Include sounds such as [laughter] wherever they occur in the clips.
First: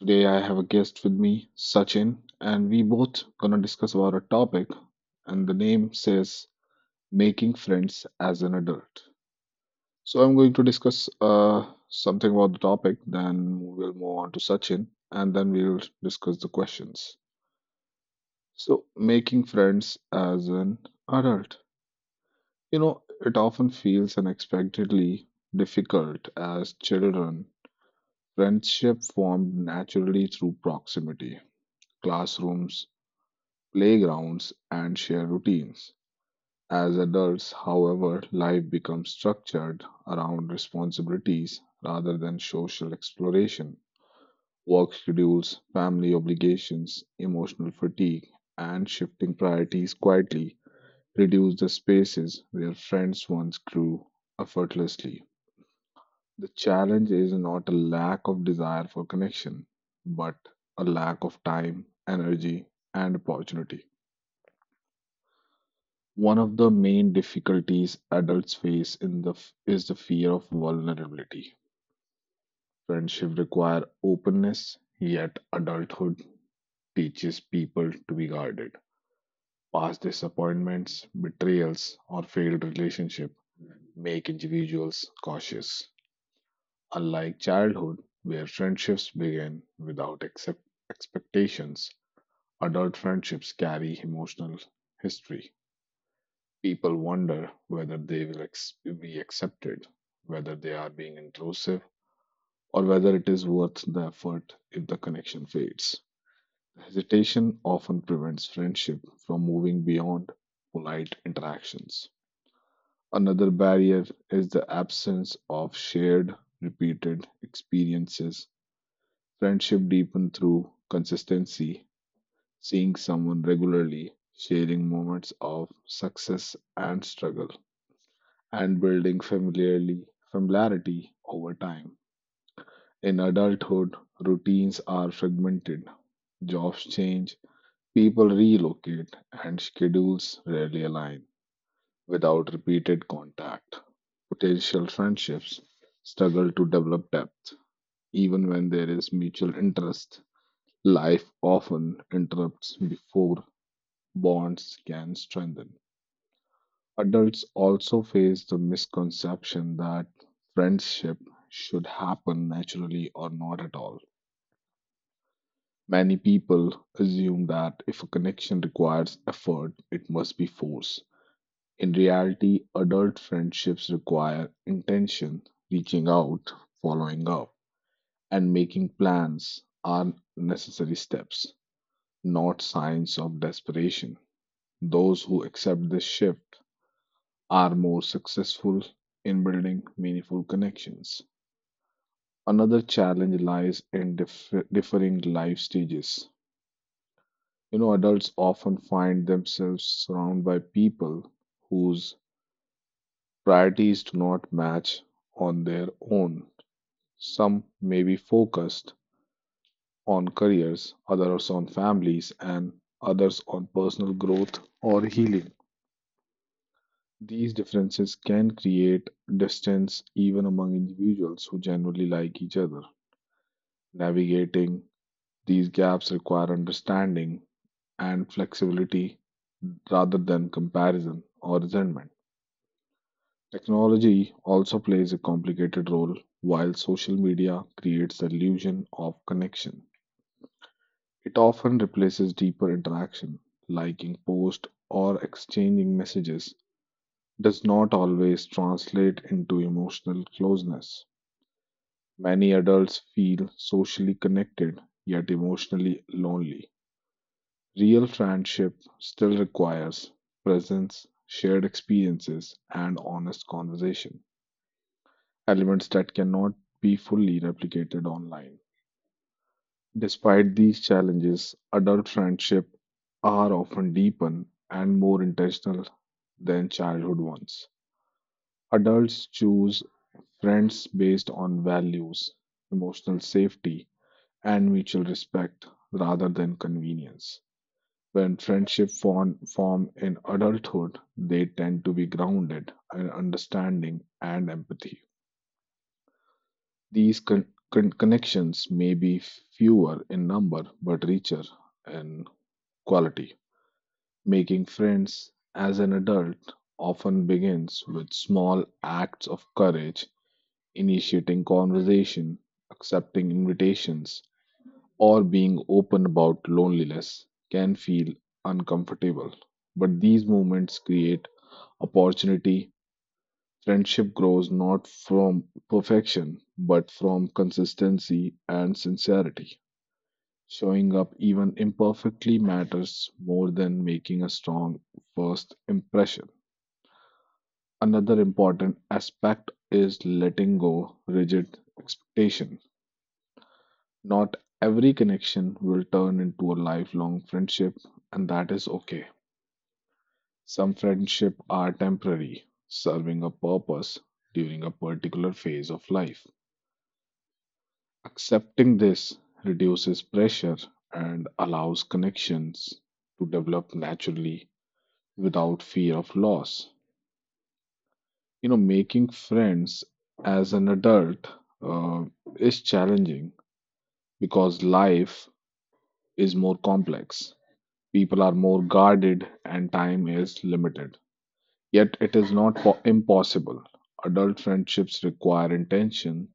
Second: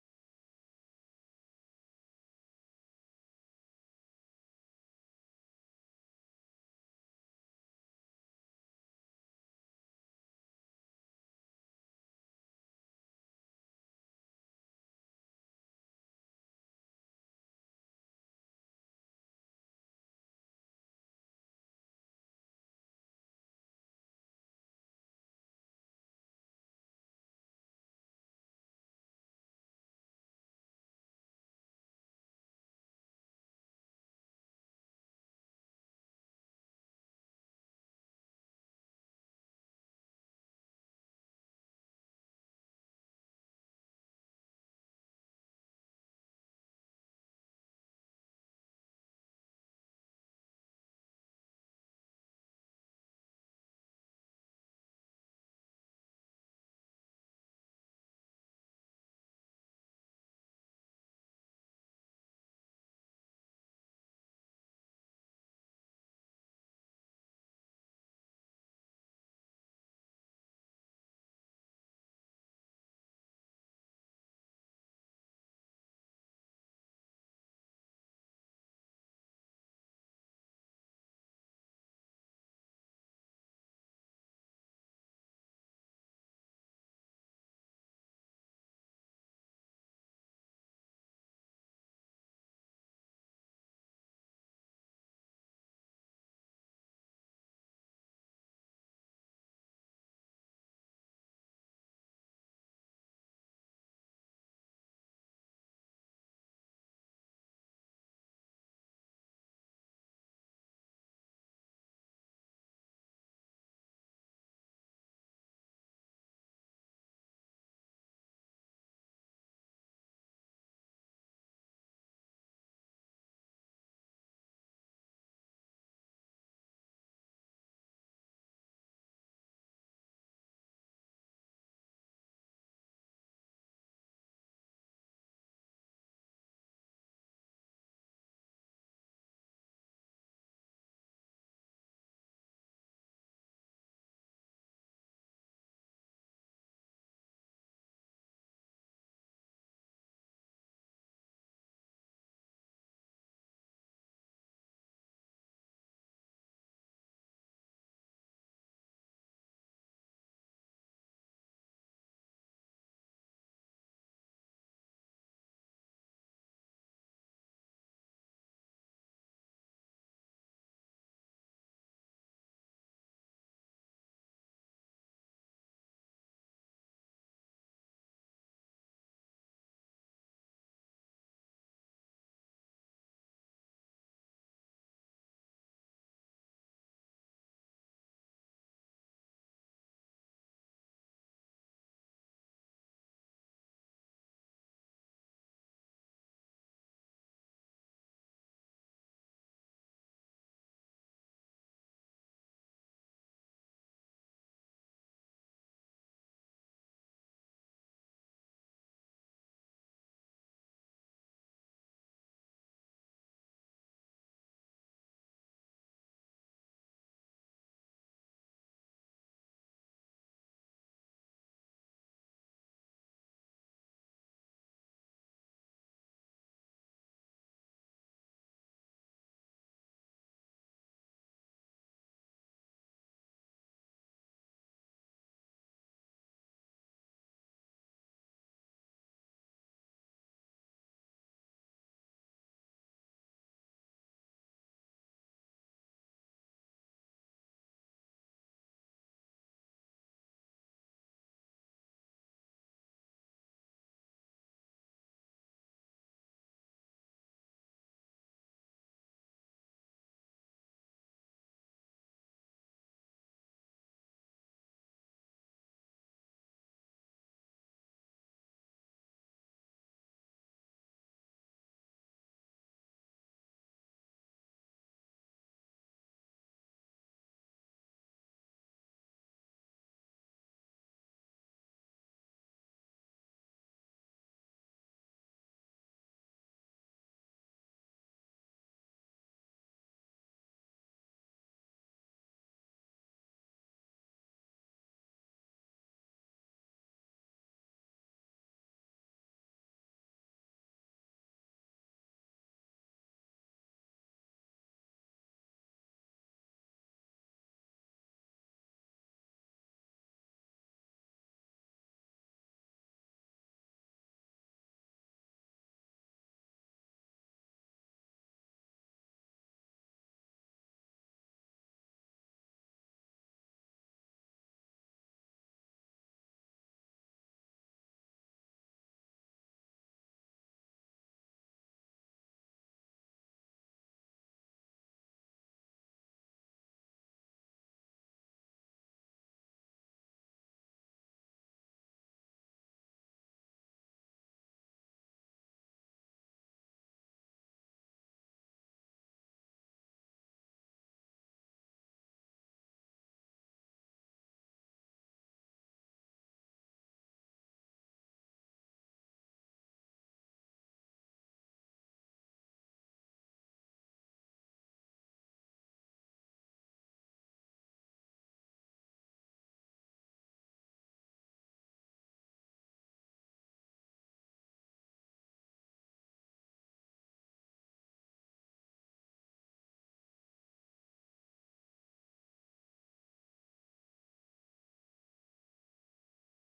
Today, I have a guest with me, Sachin, and we both gonna discuss about a topic, and the name says making friends as an adult. So, I'm going to discuss something about the topic, then we'll move on to Sachin, and then we'll discuss the questions. So, making friends as an adult. You know, it often feels unexpectedly difficult as children. Friendship formed naturally through proximity, classrooms, playgrounds, and shared routines. As adults, however, life becomes structured around responsibilities rather than social exploration. Work schedules, family obligations, emotional fatigue, and shifting priorities quietly reduce the spaces where friends once grew effortlessly. The challenge is not a lack of desire for connection, but a lack of time, energy, and opportunity. One of the main difficulties adults face is the fear of vulnerability. Friendship require openness, yet adulthood teaches people to be guarded. Past disappointments, betrayals, or failed relationship make individuals cautious. Unlike childhood, where friendships begin without expectations, adult friendships carry emotional history. People wonder whether they will be accepted, whether they are being intrusive, or whether it is worth the effort if the connection fades. Hesitation often prevents friendship from moving beyond polite interactions. Another barrier is the absence of shared, repeated experiences. Friendship deepen through consistency, seeing someone regularly, sharing moments of success and struggle, and building familiarly familiarity over time. In adulthood, routines are fragmented, jobs change, people relocate, and schedules rarely align. Without repeated contact, potential friendships struggle to develop depth, even when there is mutual interest. Life often interrupts before bonds can strengthen. Adults also face the misconception that friendship should happen naturally or not at all. Many people assume that if a connection requires effort, it must be forced. In reality, adult friendships require intention, reaching out, following up, and making plans are necessary steps, not signs of desperation. Those who accept this shift are more successful in building meaningful connections. Another challenge lies in differing life stages. You know, adults often find themselves surrounded by people whose priorities do not match on their own. Some may be focused on careers, others on families, and others on personal growth or healing. These differences can create distance even among individuals who generally like each other. Navigating these gaps require understanding and flexibility rather than comparison or resentment. Technology also plays a complicated role while social media creates the illusion of connection. It often replaces deeper interaction, liking posts or exchanging messages does not always translate into emotional closeness. Many adults feel socially connected yet emotionally lonely. Real friendship still requires presence, shared experiences, and honest conversation, elements that cannot be fully replicated online. Despite these challenges, adult friendship are often deeper and more intentional than childhood ones. Adults choose friends based on values, emotional safety, and mutual respect rather than convenience. When friendships form in adulthood, they tend to be grounded in understanding and empathy. These connections may be fewer in number but richer in quality. Making friends as an adult often begins with small acts of courage, initiating conversation, accepting invitations, or being open about loneliness can feel uncomfortable. But these moments create opportunity. Friendship grows not from perfection, but from consistency and sincerity. Showing up even imperfectly matters more than making a strong first impression. Another important aspect is letting go rigid expectations. Not every connection will turn into a lifelong friendship, and that is okay. Some friendships are temporary, serving a purpose during a particular phase of life. Accepting this reduces pressure and allows connections to develop naturally without fear of loss. You know, making friends as an adult uh, is challenging because life is more complex. People are more guarded and time is limited. Yet it is not impossible. Adult friendships require intention,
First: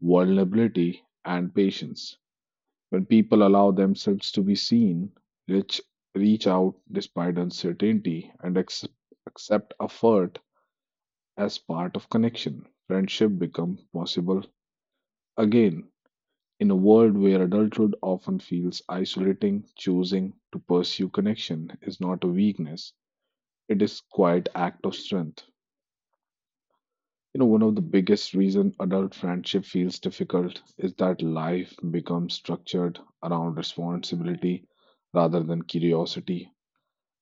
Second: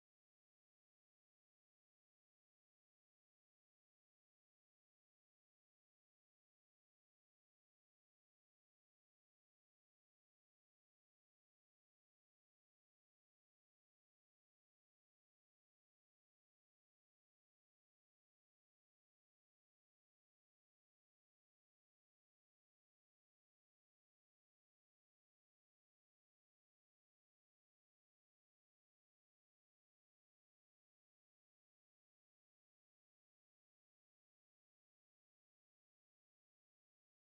vulnerability, and patience. When people allow themselves to be seen, reach, reach out despite uncertainty, and accept effort as part of connection, friendship becomes possible again. In a world where adulthood often feels isolating, choosing to pursue connection is not a weakness, it is quite act of strength. You know, one of the biggest reason adult friendship feels difficult is that life becomes structured around responsibility rather than curiosity.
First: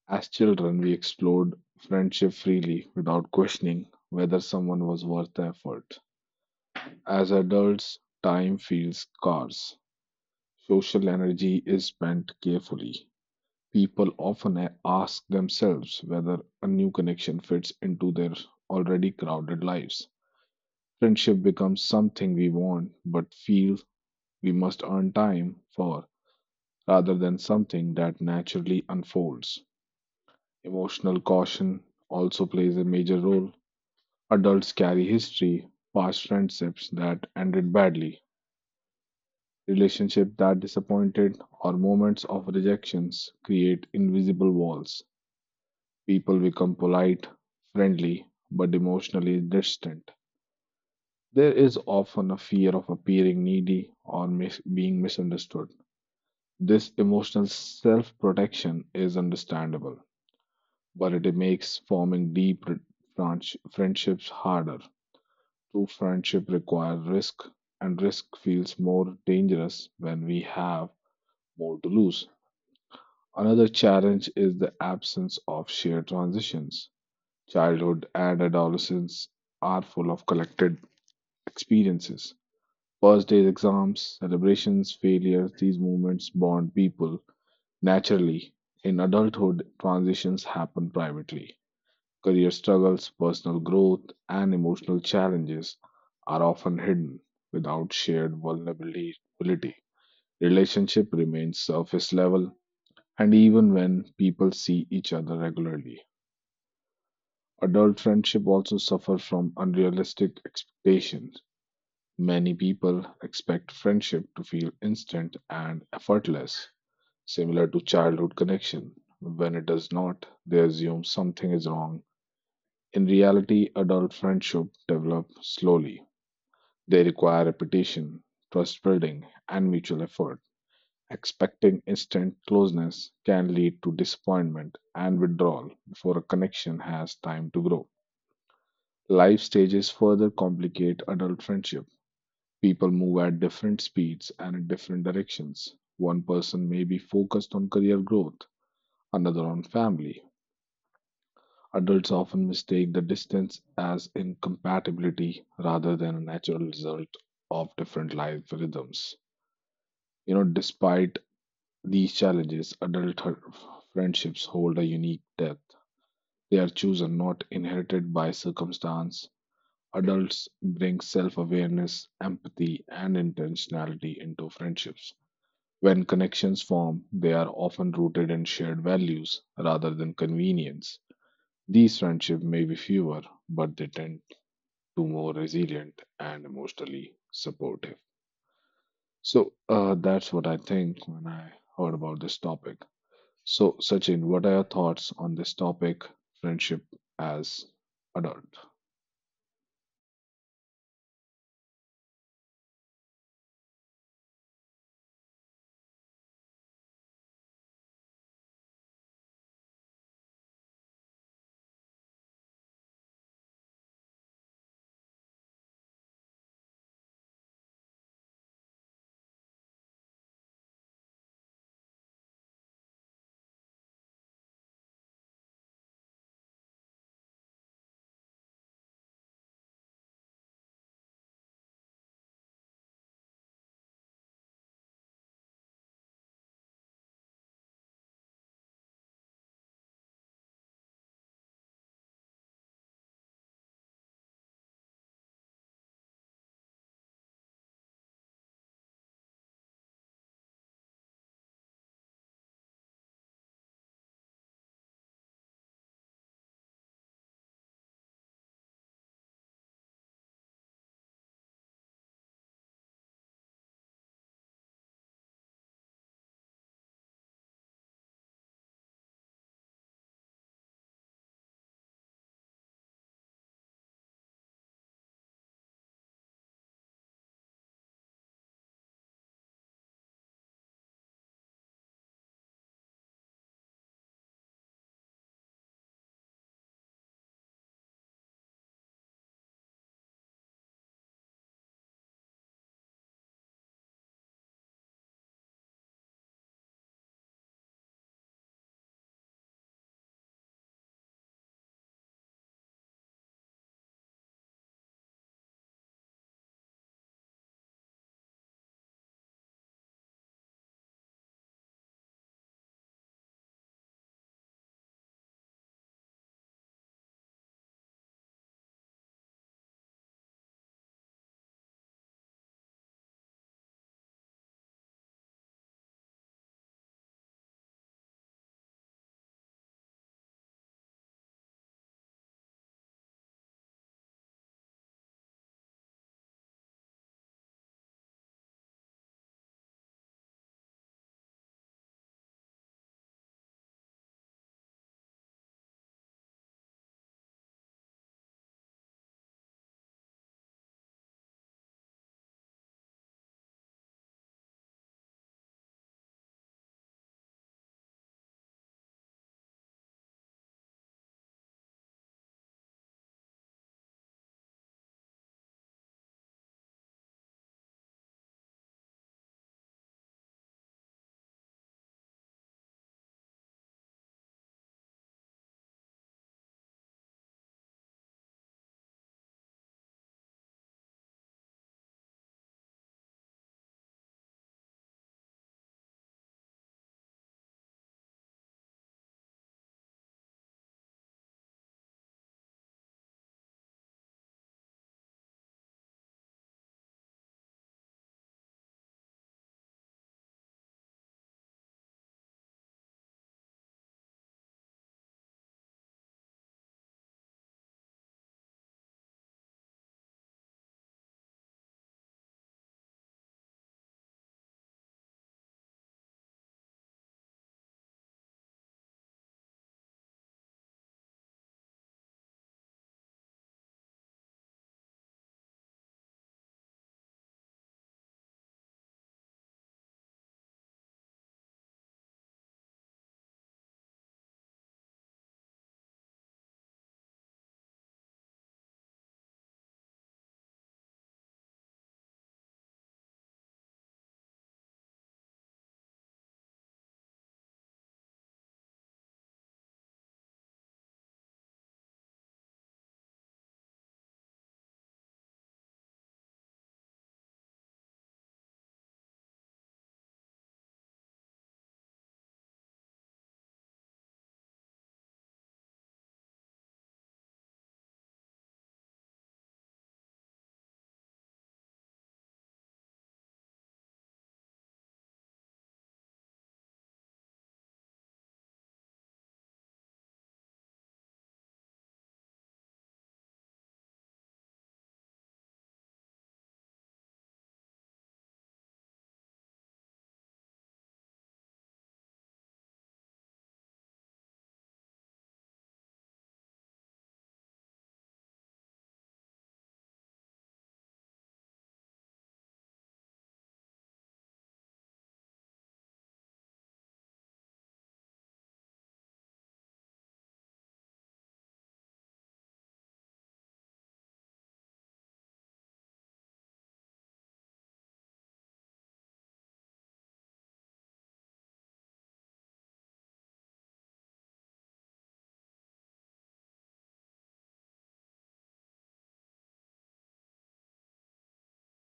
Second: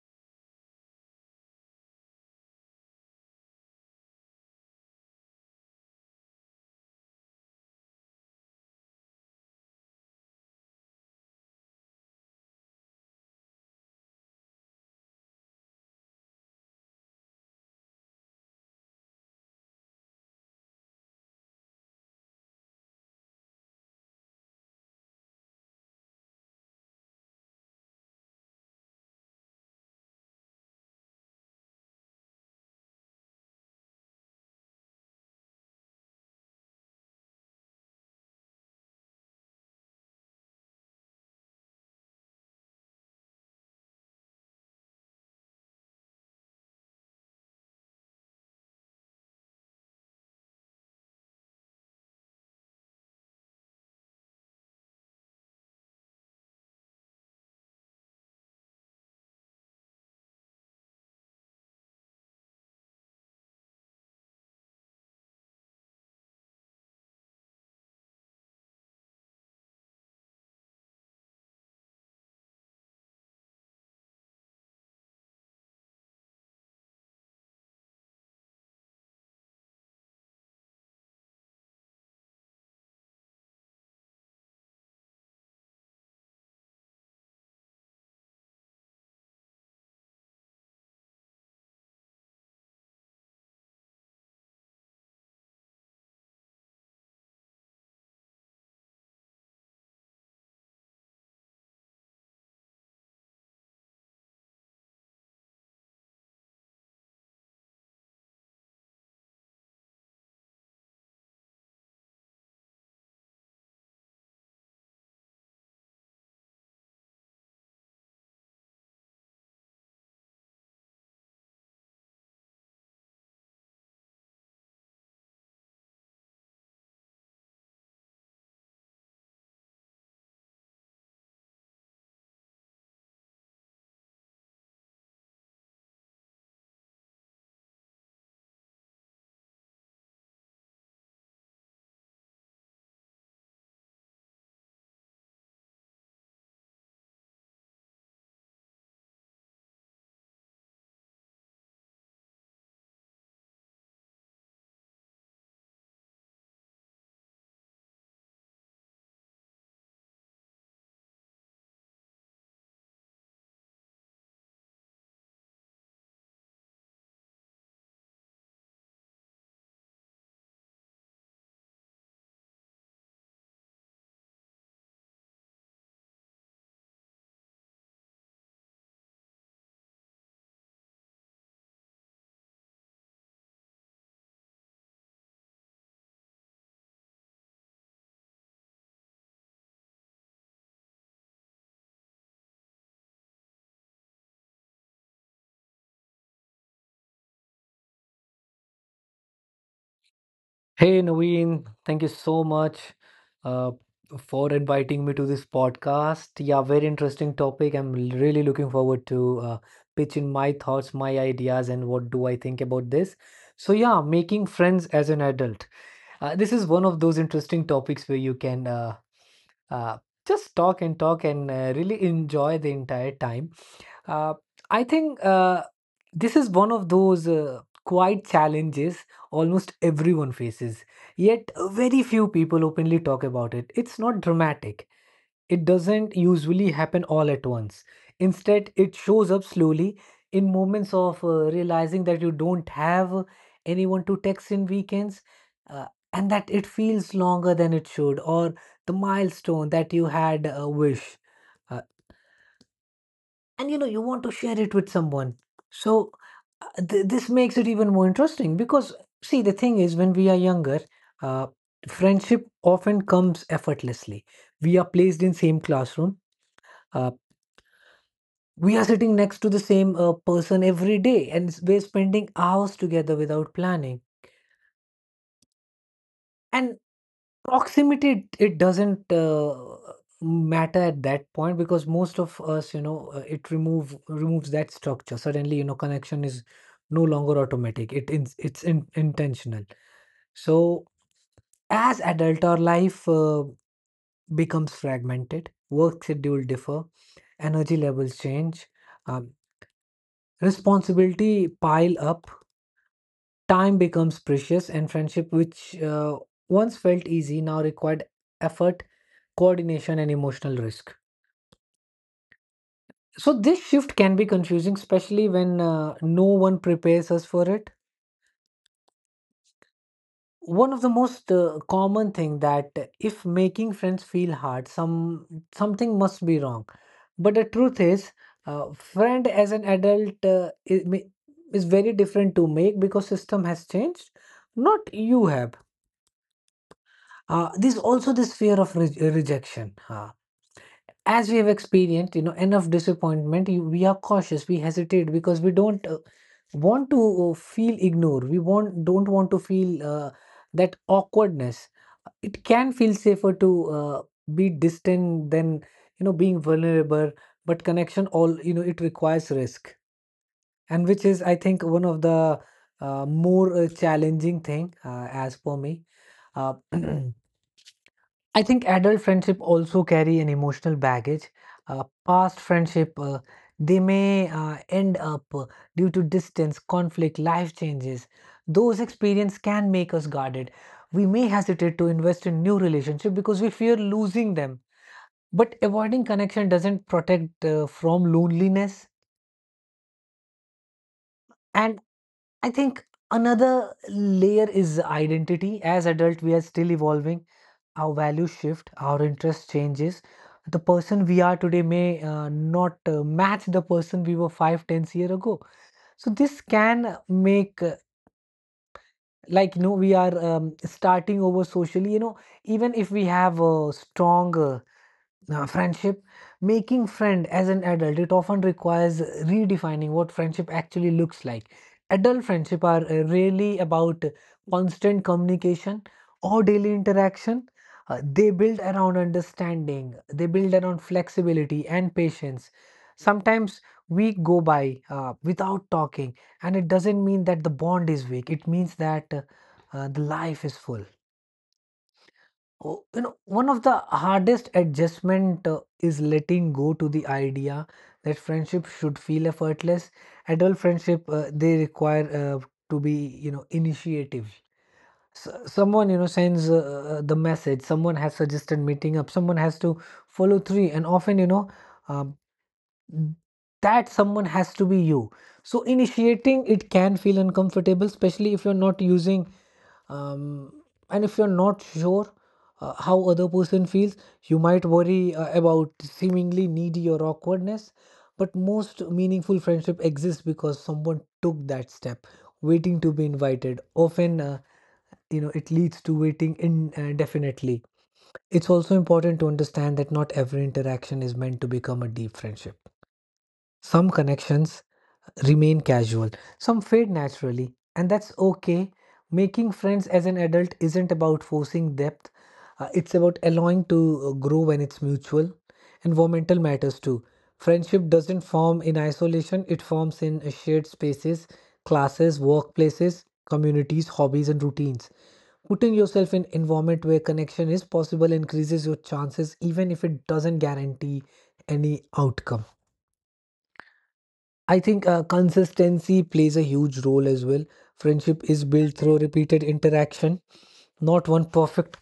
As children, we explored friendship freely without questioning whether someone was worth the effort. As adults, time feels scarce. Social energy is spent carefully. People often ask themselves whether a new connection fits into their already crowded lives. Friendship becomes something we want but feel we must earn time for rather than something that naturally unfolds. Emotional caution also plays a major role. Adults carry history, past friendships that ended badly, relationships that disappointed, or moments of rejections create invisible walls. People become polite, friendly, but emotionally distant. There is often a fear of appearing needy or being misunderstood. This emotional self protection is understandable, but it makes forming deep friendships harder. True friendship requires risk, and risk feels more dangerous when we have more to lose. Another challenge is the absence of shared transitions. Childhood and adolescence are full of collected experiences. First days, exams, celebrations, failures, these moments bond people naturally. In adulthood, transitions happen privately. Career struggles, personal growth, and emotional challenges are often hidden without shared vulnerability. Relationship remains surface level, and even when people see each other regularly, adult friendship also suffer from unrealistic expectations. Many people expect friendship to feel instant and effortless, similar to childhood connection, when it does not, they assume something is wrong. In reality, adult friendship develop slowly. They require repetition, trust building, and mutual effort. Expecting instant closeness can lead to disappointment and withdrawal before a connection has time to grow. Life stages further complicate adult friendship. People move at different speeds and in different directions. One person may be focused on career growth, another on family. Adults often mistake the distance as incompatibility rather than a natural result of different life rhythms. You know, despite these challenges, adult friendships hold a unique depth. They are chosen, not inherited by circumstance. Adults bring self awareness, empathy, and intentionality into friendships. When connections form, they are often rooted in shared values rather than convenience. These friendships may be fewer, but they tend to more resilient and emotionally supportive. So that's what I think when I heard about this topic. So, Sachin, what are your thoughts on this topic, friendship as adult? Hey Naveen, thank you so much uh, for inviting me to this podcast. Yeah, very interesting topic. I'm really looking forward to pitching my thoughts, my ideas, and what do I think about this. So yeah, making friends as an adult. This is one of those interesting topics where you can uh, just talk and talk and really enjoy the entire time. Uh, I think this is one of those quiet challenges almost everyone faces, yet very few people openly talk about it. It's not dramatic, it doesn't usually happen all at once. Instead, it shows up slowly in moments of realizing that you don't have anyone to text in weekends. Uh, and that it feels longer than it should, or the milestone that you had wish. Uh, and you know you want to share it with someone, so this makes it even more interesting because, see, the thing is when we are younger, uh, friendship often comes effortlessly. We are placed in same classroom. Uh, we are sitting next to the same person every day, and we're spending hours together without planning. And proximity, it doesn't matter at that point because most of us, it removes that structure. Suddenly, connection is no longer automatic. It's intentional. So, as adult, our life becomes fragmented. Work schedule differ, energy levels change, um, responsibility pile up. Time becomes precious, and friendship, which once felt easy, now required effort, coordination, and emotional risk. So, this shift can be confusing, especially when no one prepares us for it. One of the most common thing that if making friends feel hard, something must be wrong. But the truth is, friend as an adult is very different to make because system has changed, not you have. There's also this fear of rejection. As we have experienced, you know, enough disappointment, we are cautious, we hesitate because we don't want to feel ignored. We want don't want to feel that awkwardness. It can feel safer to be distant than being vulnerable. But connection, all it requires risk, and which is, I think, one of the more challenging thing as for me. Uh, [clears throat] I think adult friendship also carry an emotional baggage. Past friendship, they may end up due to distance, conflict, life changes. Those experiences can make us guarded. We may hesitate to invest in new relationship because we fear losing them. But avoiding connection doesn't protect from loneliness. And I think another layer is identity. As adult, we are still evolving. Our values shift, our interest changes. The person we are today may not match the person we were five, 10 years ago. So this can make like we are starting over socially. You know, even if we have a strong now, friendship, making friend as an adult, it often requires redefining what friendship actually looks like. Adult friendship are really about constant communication or daily interaction. They build around understanding, they build around flexibility and patience. Sometimes we go by without talking, and it doesn't mean that the bond is weak. It means that the life is full. Oh, one of the hardest adjustment is letting go to the idea that friendship should feel effortless. Adult friendship, they require to be initiative. S Someone sends the message. Someone has suggested meeting up. Someone has to follow through, and often um, that someone has to be you. So initiating it can feel uncomfortable, especially if you're not using, um, and if you're not sure how other person feels. You might worry about seemingly needy or awkwardness, but most meaningful friendship exists because someone took that step. Waiting to be invited often, it leads to waiting indefinitely. It's also important to understand that not every interaction is meant to become a deep friendship. Some connections remain casual, some fade naturally, and that's okay. Making friends as an adult isn't about forcing depth. It's about allowing to grow when it's mutual. Environmental matters too. Friendship doesn't form in isolation, it forms in shared spaces, classes, workplaces, communities, hobbies, and routines. Putting yourself in environment where connection is possible increases your chances even if it doesn't guarantee any outcome. I think consistency plays a huge role as well. Friendship is built through repeated interaction, not one perfect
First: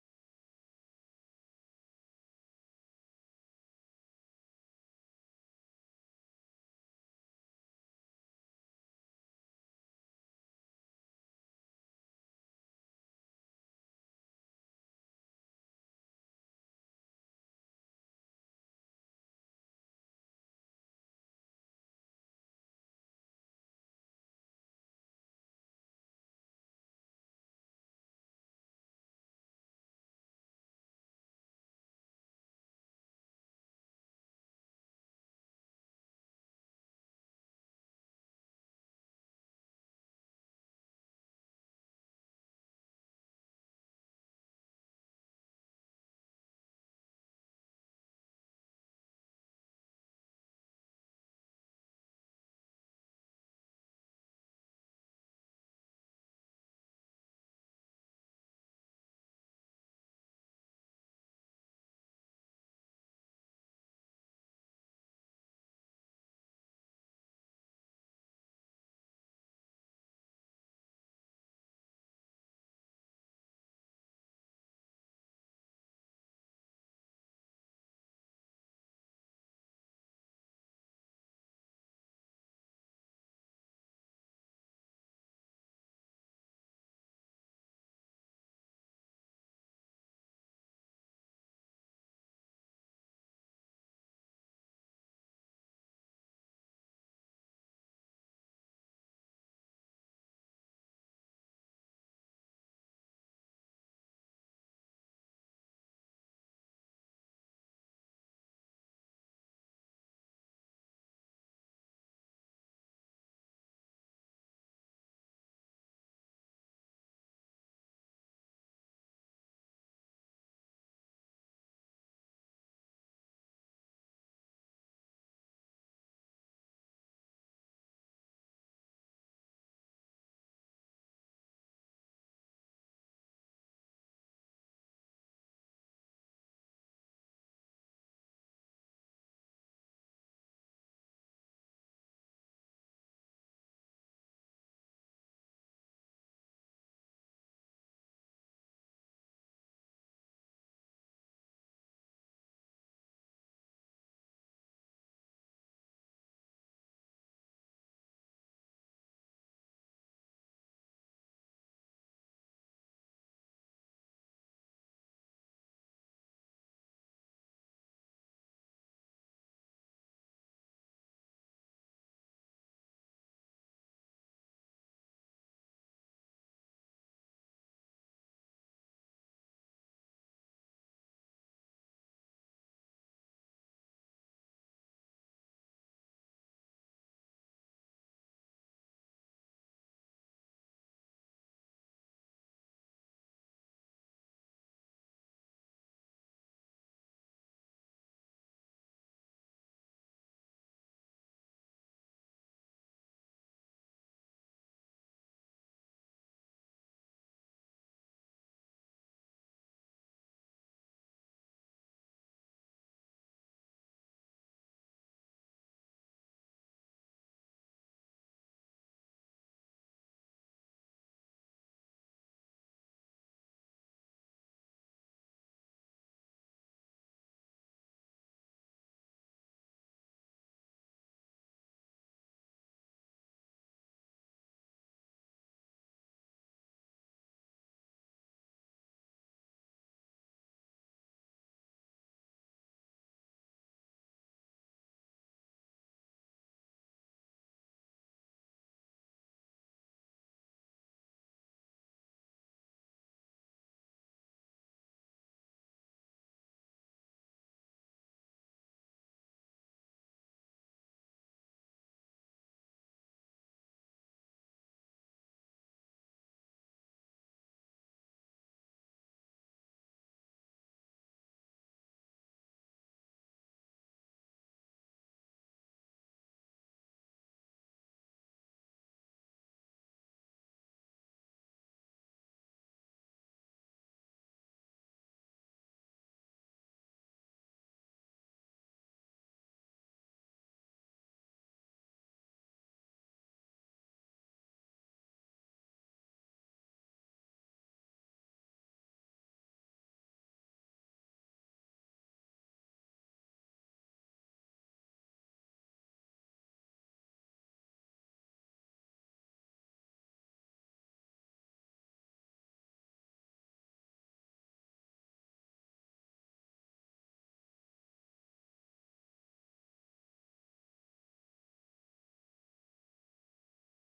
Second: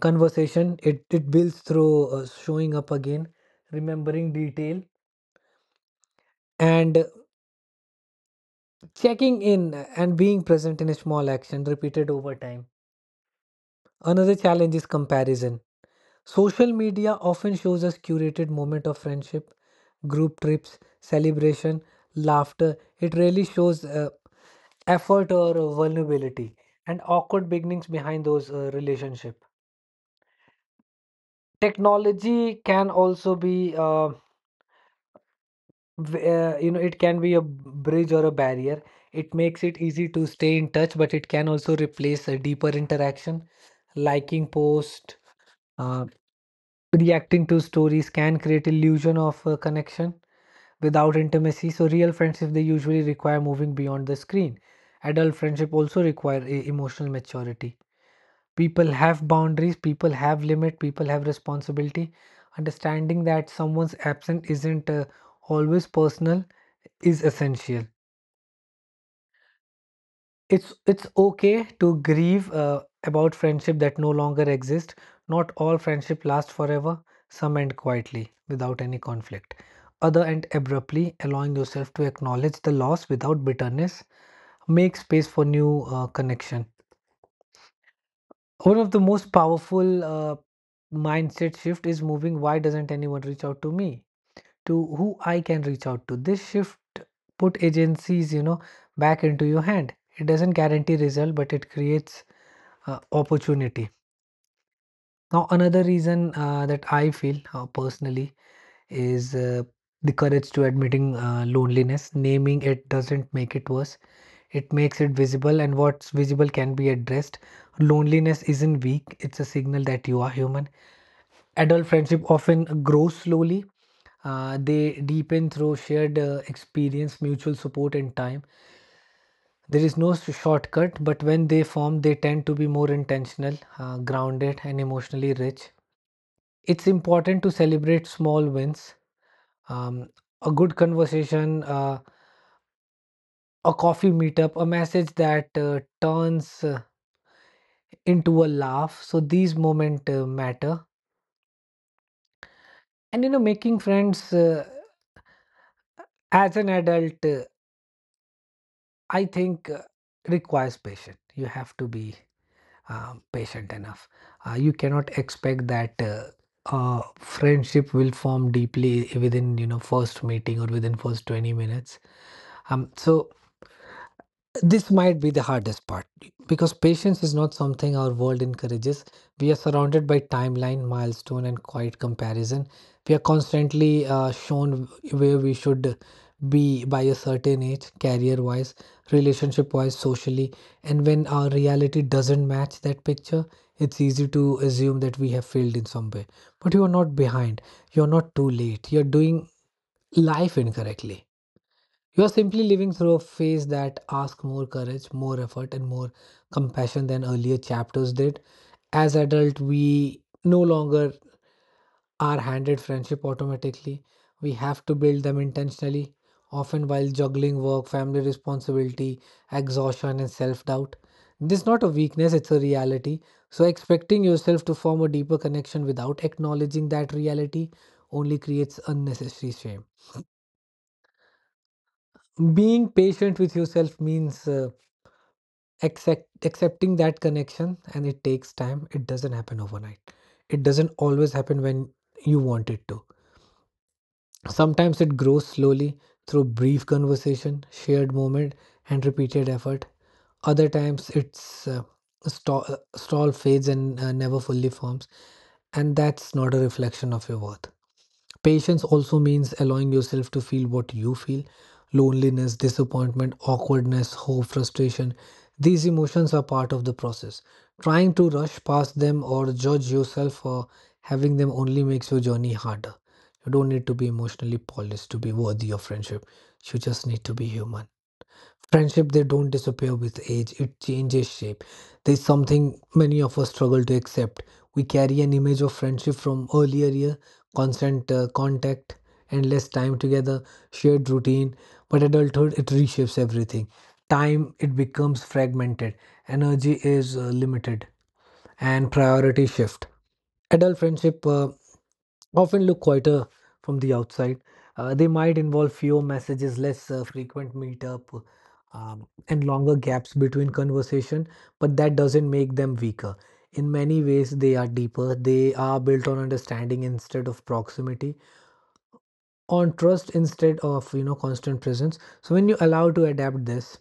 conversation. It builds through showing up again, remembering detail, and checking in and being present in a small action repeated over time. Another challenge is comparison. Social media often shows us curated moment of friendship, group trips, celebration, laughter. It really shows. Effort or vulnerability and awkward beginnings behind those relationship, technology can also be v- you know it can be a bridge or a barrier. It makes it easy to stay in touch, but it can also replace a deeper interaction, liking post, uh, reacting to stories can create illusion of connection without intimacy. So real friendships they usually require moving beyond the screen. Adult friendship also require emotional maturity. People have boundaries, people have limit, people have responsibility. Understanding that someone's absence isn't always personal is essential. It's okay to grieve about friendship that no longer exist. Not all friendship last forever. Some end quietly without any conflict, other end abruptly. Allowing yourself to acknowledge the loss without bitterness make space for new connection. One of the most powerful mindset shift is moving why doesn't anyone reach out to me? To who I can reach out to. This shift put agencies, you know, back into your hand. It doesn't guarantee result, but it creates opportunity. Now, another reason that I feel personally is the courage to admitting loneliness. Naming it doesn't make it worse. It makes it visible, and what's visible can be addressed. Loneliness isn't weak, it's a signal that you are human. Adult friendship often grows slowly. They deepen through shared experience, mutual support, and time. There is no shortcut, but when they form, they tend to be more intentional, grounded, and emotionally rich. It's important to celebrate small wins. Um, a good conversation, a coffee meetup, a message that turns into a laugh. So these moments matter. And making friends as an adult, I think requires patience. You have to be patient enough. You cannot expect that friendship will form deeply within first meeting or within first 20 minutes. So this might be the hardest part because patience is not something our world encourages. We are surrounded by timeline, milestone, and quiet comparison. We are constantly shown where we should be by a certain age, career wise, relationship wise, socially. And when our reality doesn't match that picture, it's easy to assume that we have failed in some way. But you are not behind, you're not too late, you're doing life incorrectly. You are simply living through a phase that asks more courage, more effort, and more compassion than earlier chapters did. As adults, we no longer are handed friendship automatically. We have to build them intentionally, often while juggling work, family responsibility, exhaustion, and self doubt. This is not a weakness, it's a reality. So, expecting yourself to form a deeper connection without acknowledging that reality only creates unnecessary shame. Being patient with yourself means accepting that connection and it takes time. It doesn't happen overnight, it doesn't always happen when you want it to. Sometimes it grows slowly through brief conversation, shared moment, and repeated effort. Other times it's stall fades and never fully forms, and that's not a reflection of your worth. Patience also means allowing yourself to feel what you feel: loneliness, disappointment, awkwardness, hope, frustration. These emotions are part of the process. Trying to rush past them or judge yourself for having them only makes your journey harder. You don't need to be emotionally polished to be worthy of friendship. You just need to be human. Friendship they don't disappear with age, it changes shape. There's something many of us struggle to accept. We carry an image of friendship from earlier year: constant contact, endless time together, shared routine. But adulthood it reshapes everything. Time it becomes fragmented, energy is limited, and priority shift. Adult friendship often look quieter from the outside. They might involve fewer messages, less frequent meetup, and longer gaps between conversation, but that doesn't make them weaker. In many ways, they are deeper. They are built on understanding instead of proximity, on trust instead of constant presence. So when you allow to adapt this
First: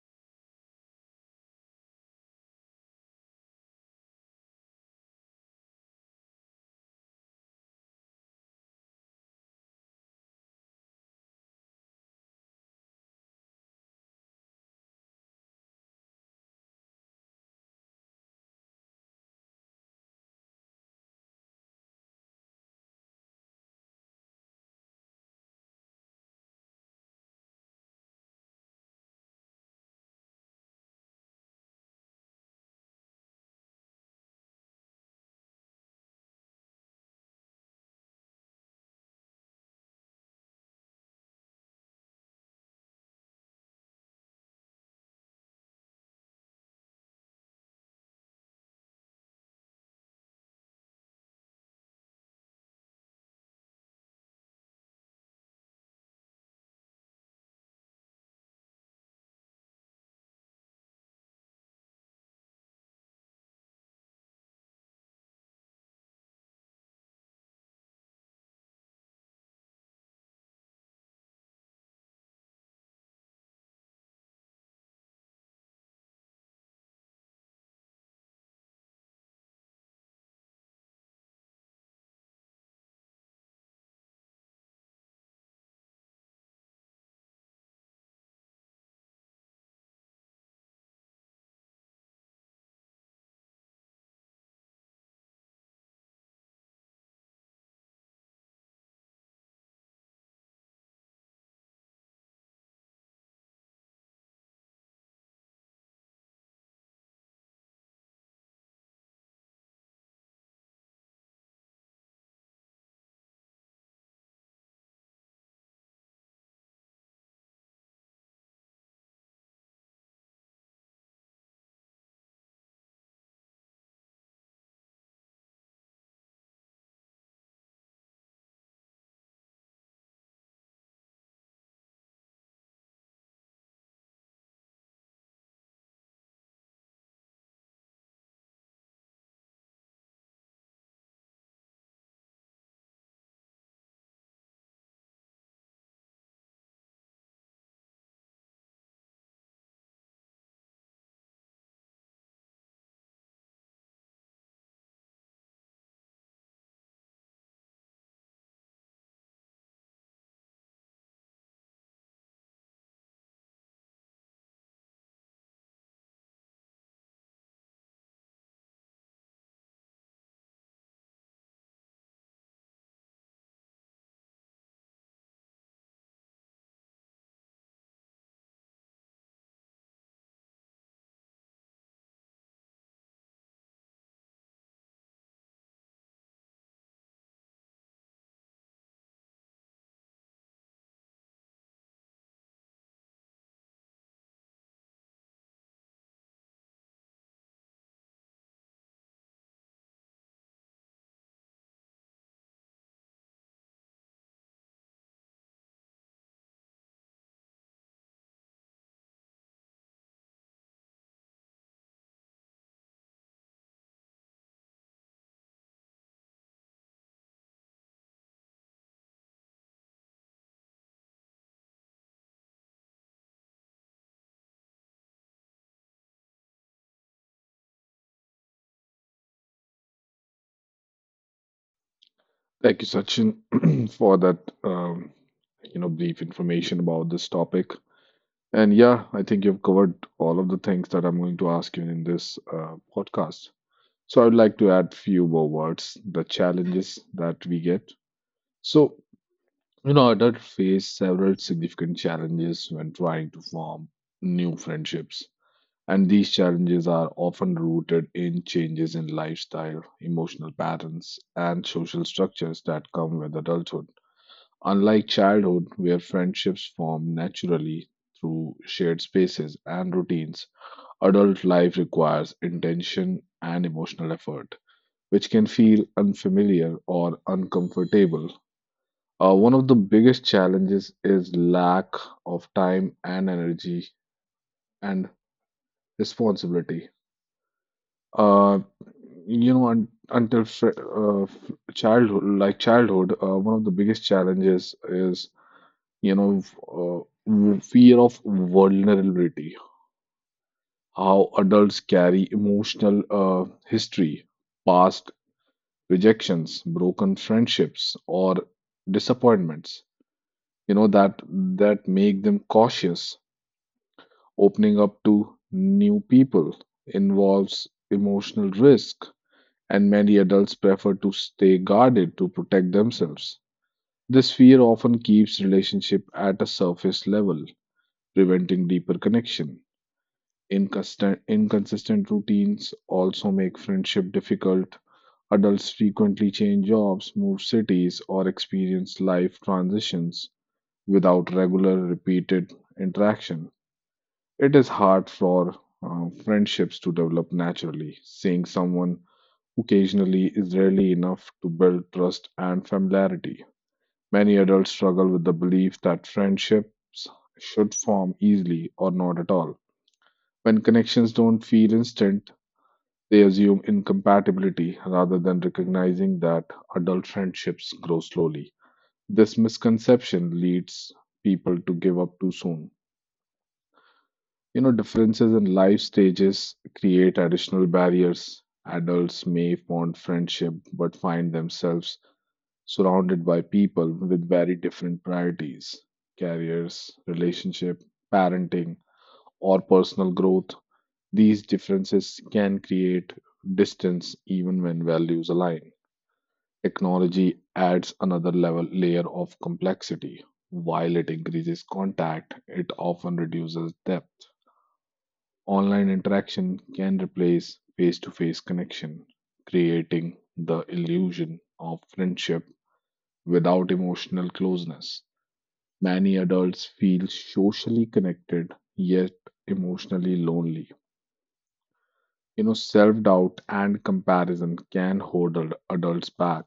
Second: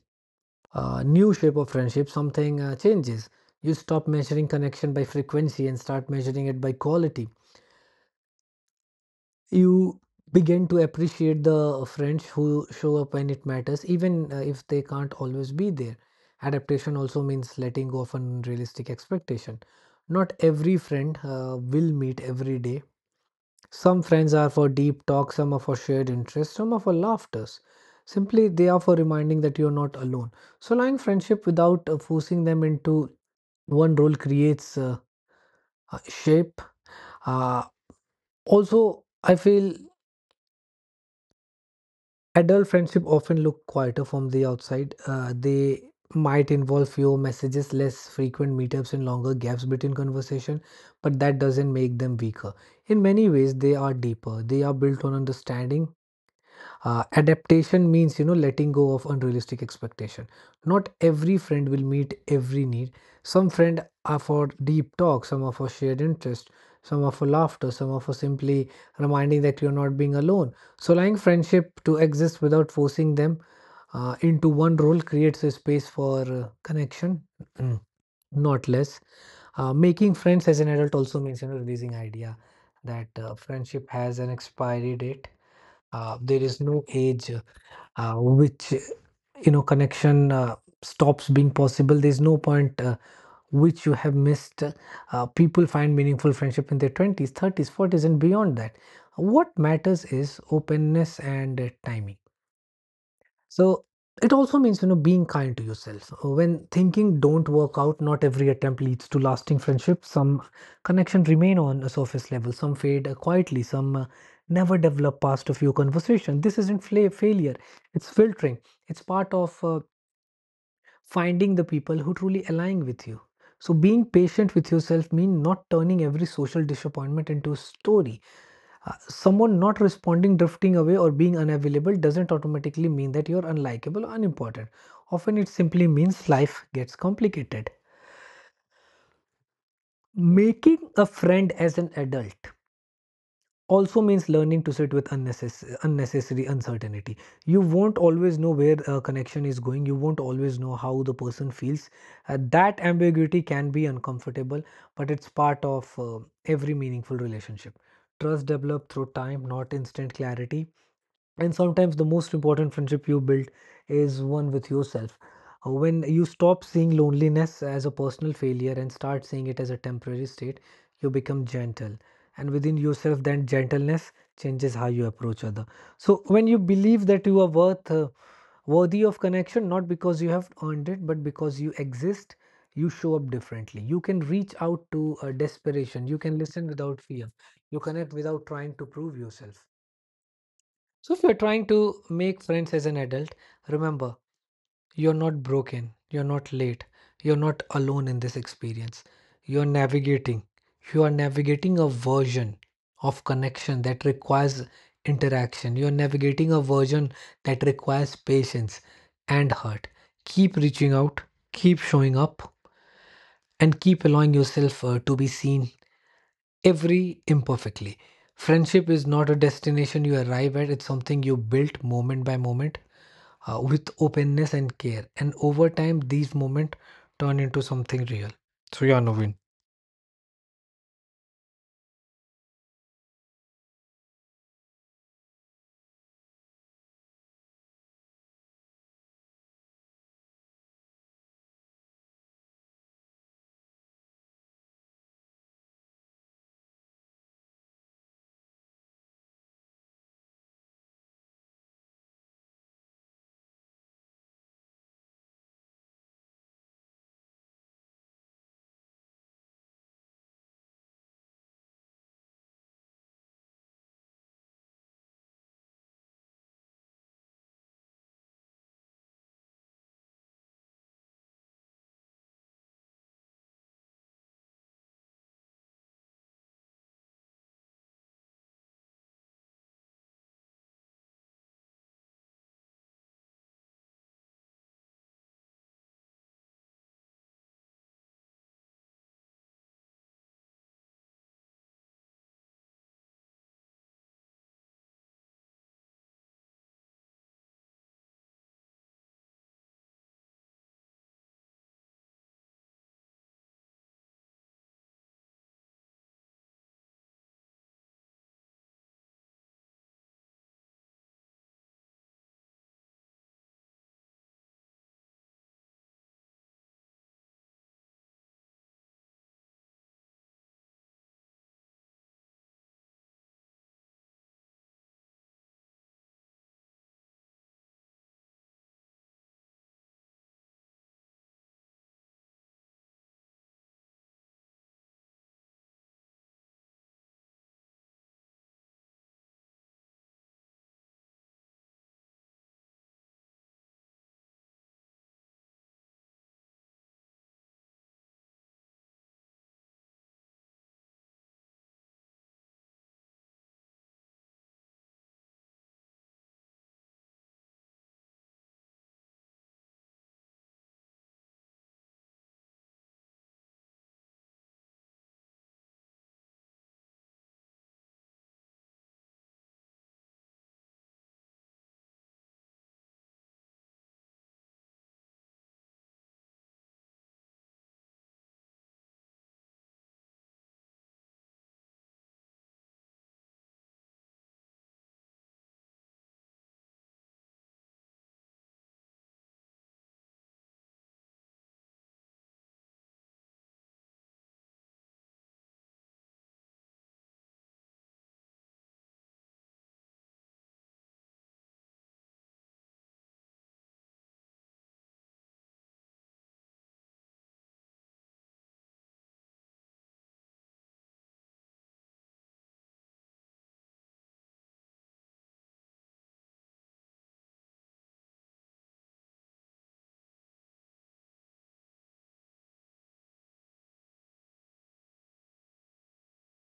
new shape of friendship, something changes. You stop measuring connection by frequency and start measuring it by quality. You begin to appreciate the friends who show up when it matters, even if they can't always be there. Adaptation also means letting go of unrealistic expectation. Not every friend will meet every day. Some friends are for deep talk, some are for shared interests, some are for laughters. Simply, they are for reminding that you're not alone. So, allowing friendship without forcing them into one role creates a shape. Uh, Also, I feel adult friendship often look quieter from the outside. They might involve fewer messages, less frequent meetups, and longer gaps between conversation, but that doesn't make them weaker. In many ways, they are deeper. They are built on understanding. Adaptation means letting go of unrealistic expectation. Not every friend will meet every need. Some friend are for deep talk, some are for shared interest, some are for laughter, some are for simply reminding that you're not being alone. So allowing friendship to exist without forcing them into one role creates a space for connection, [clears throat] not less. Making friends as an adult also means releasing idea that friendship has an expiry date. There is no age which connection stops being possible. There's no point which you have missed. People find meaningful friendship in their 20s 30s 40s and beyond that. What matters is openness and timing. So it also means, being kind to yourself. When thinking don't work out, not every attempt leads to lasting friendship. Some connection remain on a surface level, some fade quietly, some never develop past a few conversations. This isn't failure, it's filtering. It's part of finding the people who truly align with you. So being patient with yourself means not turning every social disappointment into a story. Someone not responding, drifting away, or being unavailable doesn't automatically mean that you're unlikable or unimportant. Often it simply means life gets complicated. Making a friend as an adult also means learning to sit with unnecessary uncertainty. You won't always know where a connection is going, you won't always know how the person feels. That ambiguity can be uncomfortable, but it's part of every meaningful relationship. Trust developed through time, not instant clarity. And sometimes the most important friendship you build is one with yourself. When you stop seeing loneliness as a personal failure and start seeing it as a temporary state, you become gentle. And within yourself, then gentleness changes how you approach other. So when you believe that you are worthy of connection, not because you have earned it, but because you exist, you show up differently. You can reach out to desperation. You can listen without fear. You connect without trying to prove yourself. So if you're trying to make friends as an adult, remember, you're not broken, you're not late, you're not alone in this experience. You're navigating, you are navigating a version of connection that requires interaction. You're navigating a version that requires patience and hurt. Keep reaching out, keep showing up, and keep allowing yourself to be seen every imperfectly. Friendship is not a destination you arrive at, it's something you built moment by moment with openness and care. And over time, these moments turn into something real. So, yeah, Naveen. Thank you, Sachin, [clears throat] for that um, you know brief information about this topic. And yeah, I think you've covered all of the things that I'm going to ask you in this podcast. So I would like to add few more words, the challenges that we get. So you know, adults face several significant challenges when trying to form new friendships, and these challenges are often rooted in changes in lifestyle, emotional patterns, and social structures that come with adulthood. Unlike childhood, where friendships form naturally through shared spaces and routines, adult life requires intention and emotional effort, which can feel unfamiliar or uncomfortable. One of the biggest challenges is lack of time and energy and responsibility. Uh, you know, un until fr- f- childhood, like childhood, one of the biggest challenges is, you know, fear of vulnerability. How adults carry emotional history, past rejections, broken friendships, or disappointments. You know that make them cautious. Opening up to new people involves emotional risk, and many adults prefer to stay guarded to protect themselves. This fear often keeps relationship at a surface level, preventing deeper connection. Inconsistent routines also make friendship difficult. Adults frequently change jobs, move cities, or experience life transitions without regular repeated interaction. It is hard for friendships to develop naturally. Seeing someone occasionally is rarely enough to build trust and familiarity. Many adults struggle with the belief that friendships should form easily or not at all. When connections don't feel instant, they assume incompatibility rather than recognizing that adult friendships grow slowly. This misconception leads people to give up too soon. You know, differences in life stages create additional barriers. Adults may fond friendship but find themselves surrounded by people with very different priorities, careers, relationship, parenting, or personal growth. These differences can create distance even when values align. Technology adds another level layer of complexity. While it increases contact, it often reduces depth. Online interaction can replace face to face connection, creating the illusion of friendship without emotional closeness. Many adults feel socially connected yet emotionally lonely. You know, self doubt and comparison can hold adults back.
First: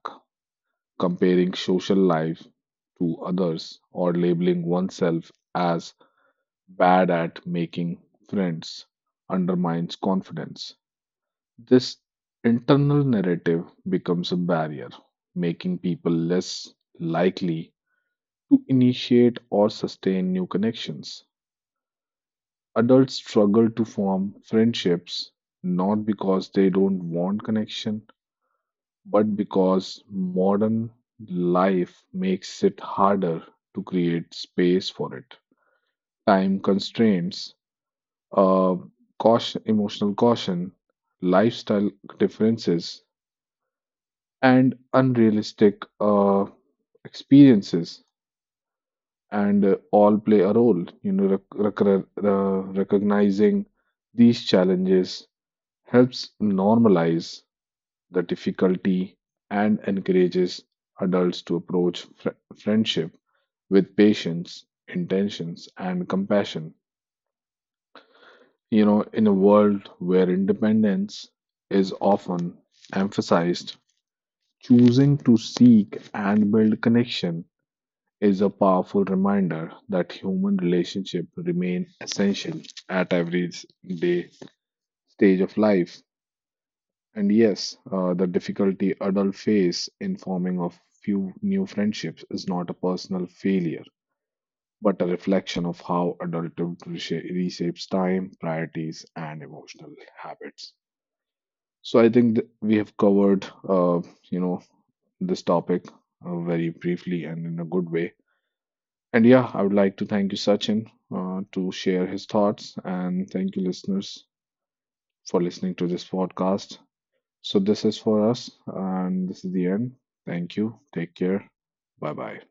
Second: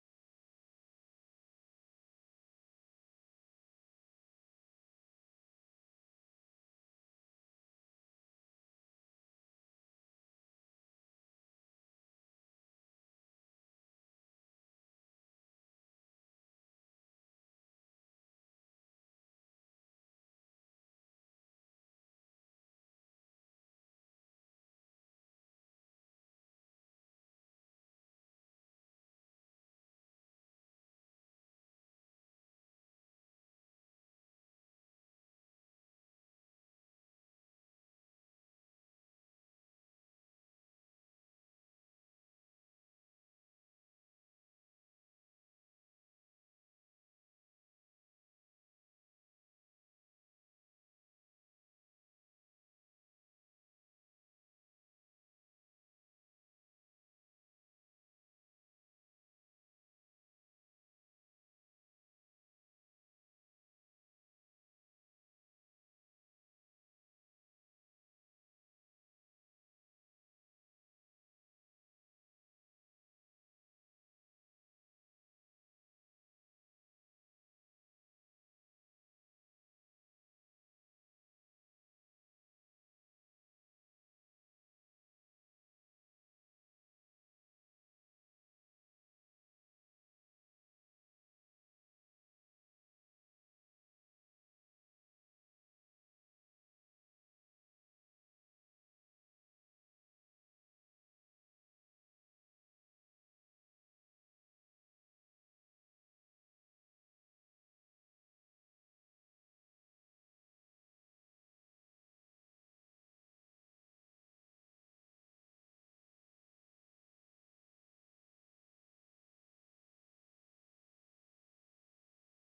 Comparing social life to others or labeling oneself as bad at making friends undermines confidence. This internal narrative becomes a barrier, making people less likely to initiate or sustain new connections. Adults struggle to form friendships not because they don't want connection, but because modern life makes it harder to create space for it. Time constraints, uh, caution, emotional caution, lifestyle differences, and unrealistic experiences, and all play a role. You know, recognizing these challenges helps normalize the difficulty and encourages adults to approach friendship with patience, intentions, and compassion. You know, in a world where independence is often emphasized, choosing to seek and build connection is a powerful reminder that human relationships remain essential at every day stage of life. And yes, the difficulty adults face in forming of few new friendships is not a personal failure, but a reflection of how adulthood reshapes time, priorities, and emotional habits. So I think we have covered, you know, this topic very briefly and in a good way. And yeah, I would like to thank you, Sachin, to share his thoughts, and thank you, listeners, for listening to this podcast. So, this is for us, and this is the end. Thank you. Take care. Bye bye.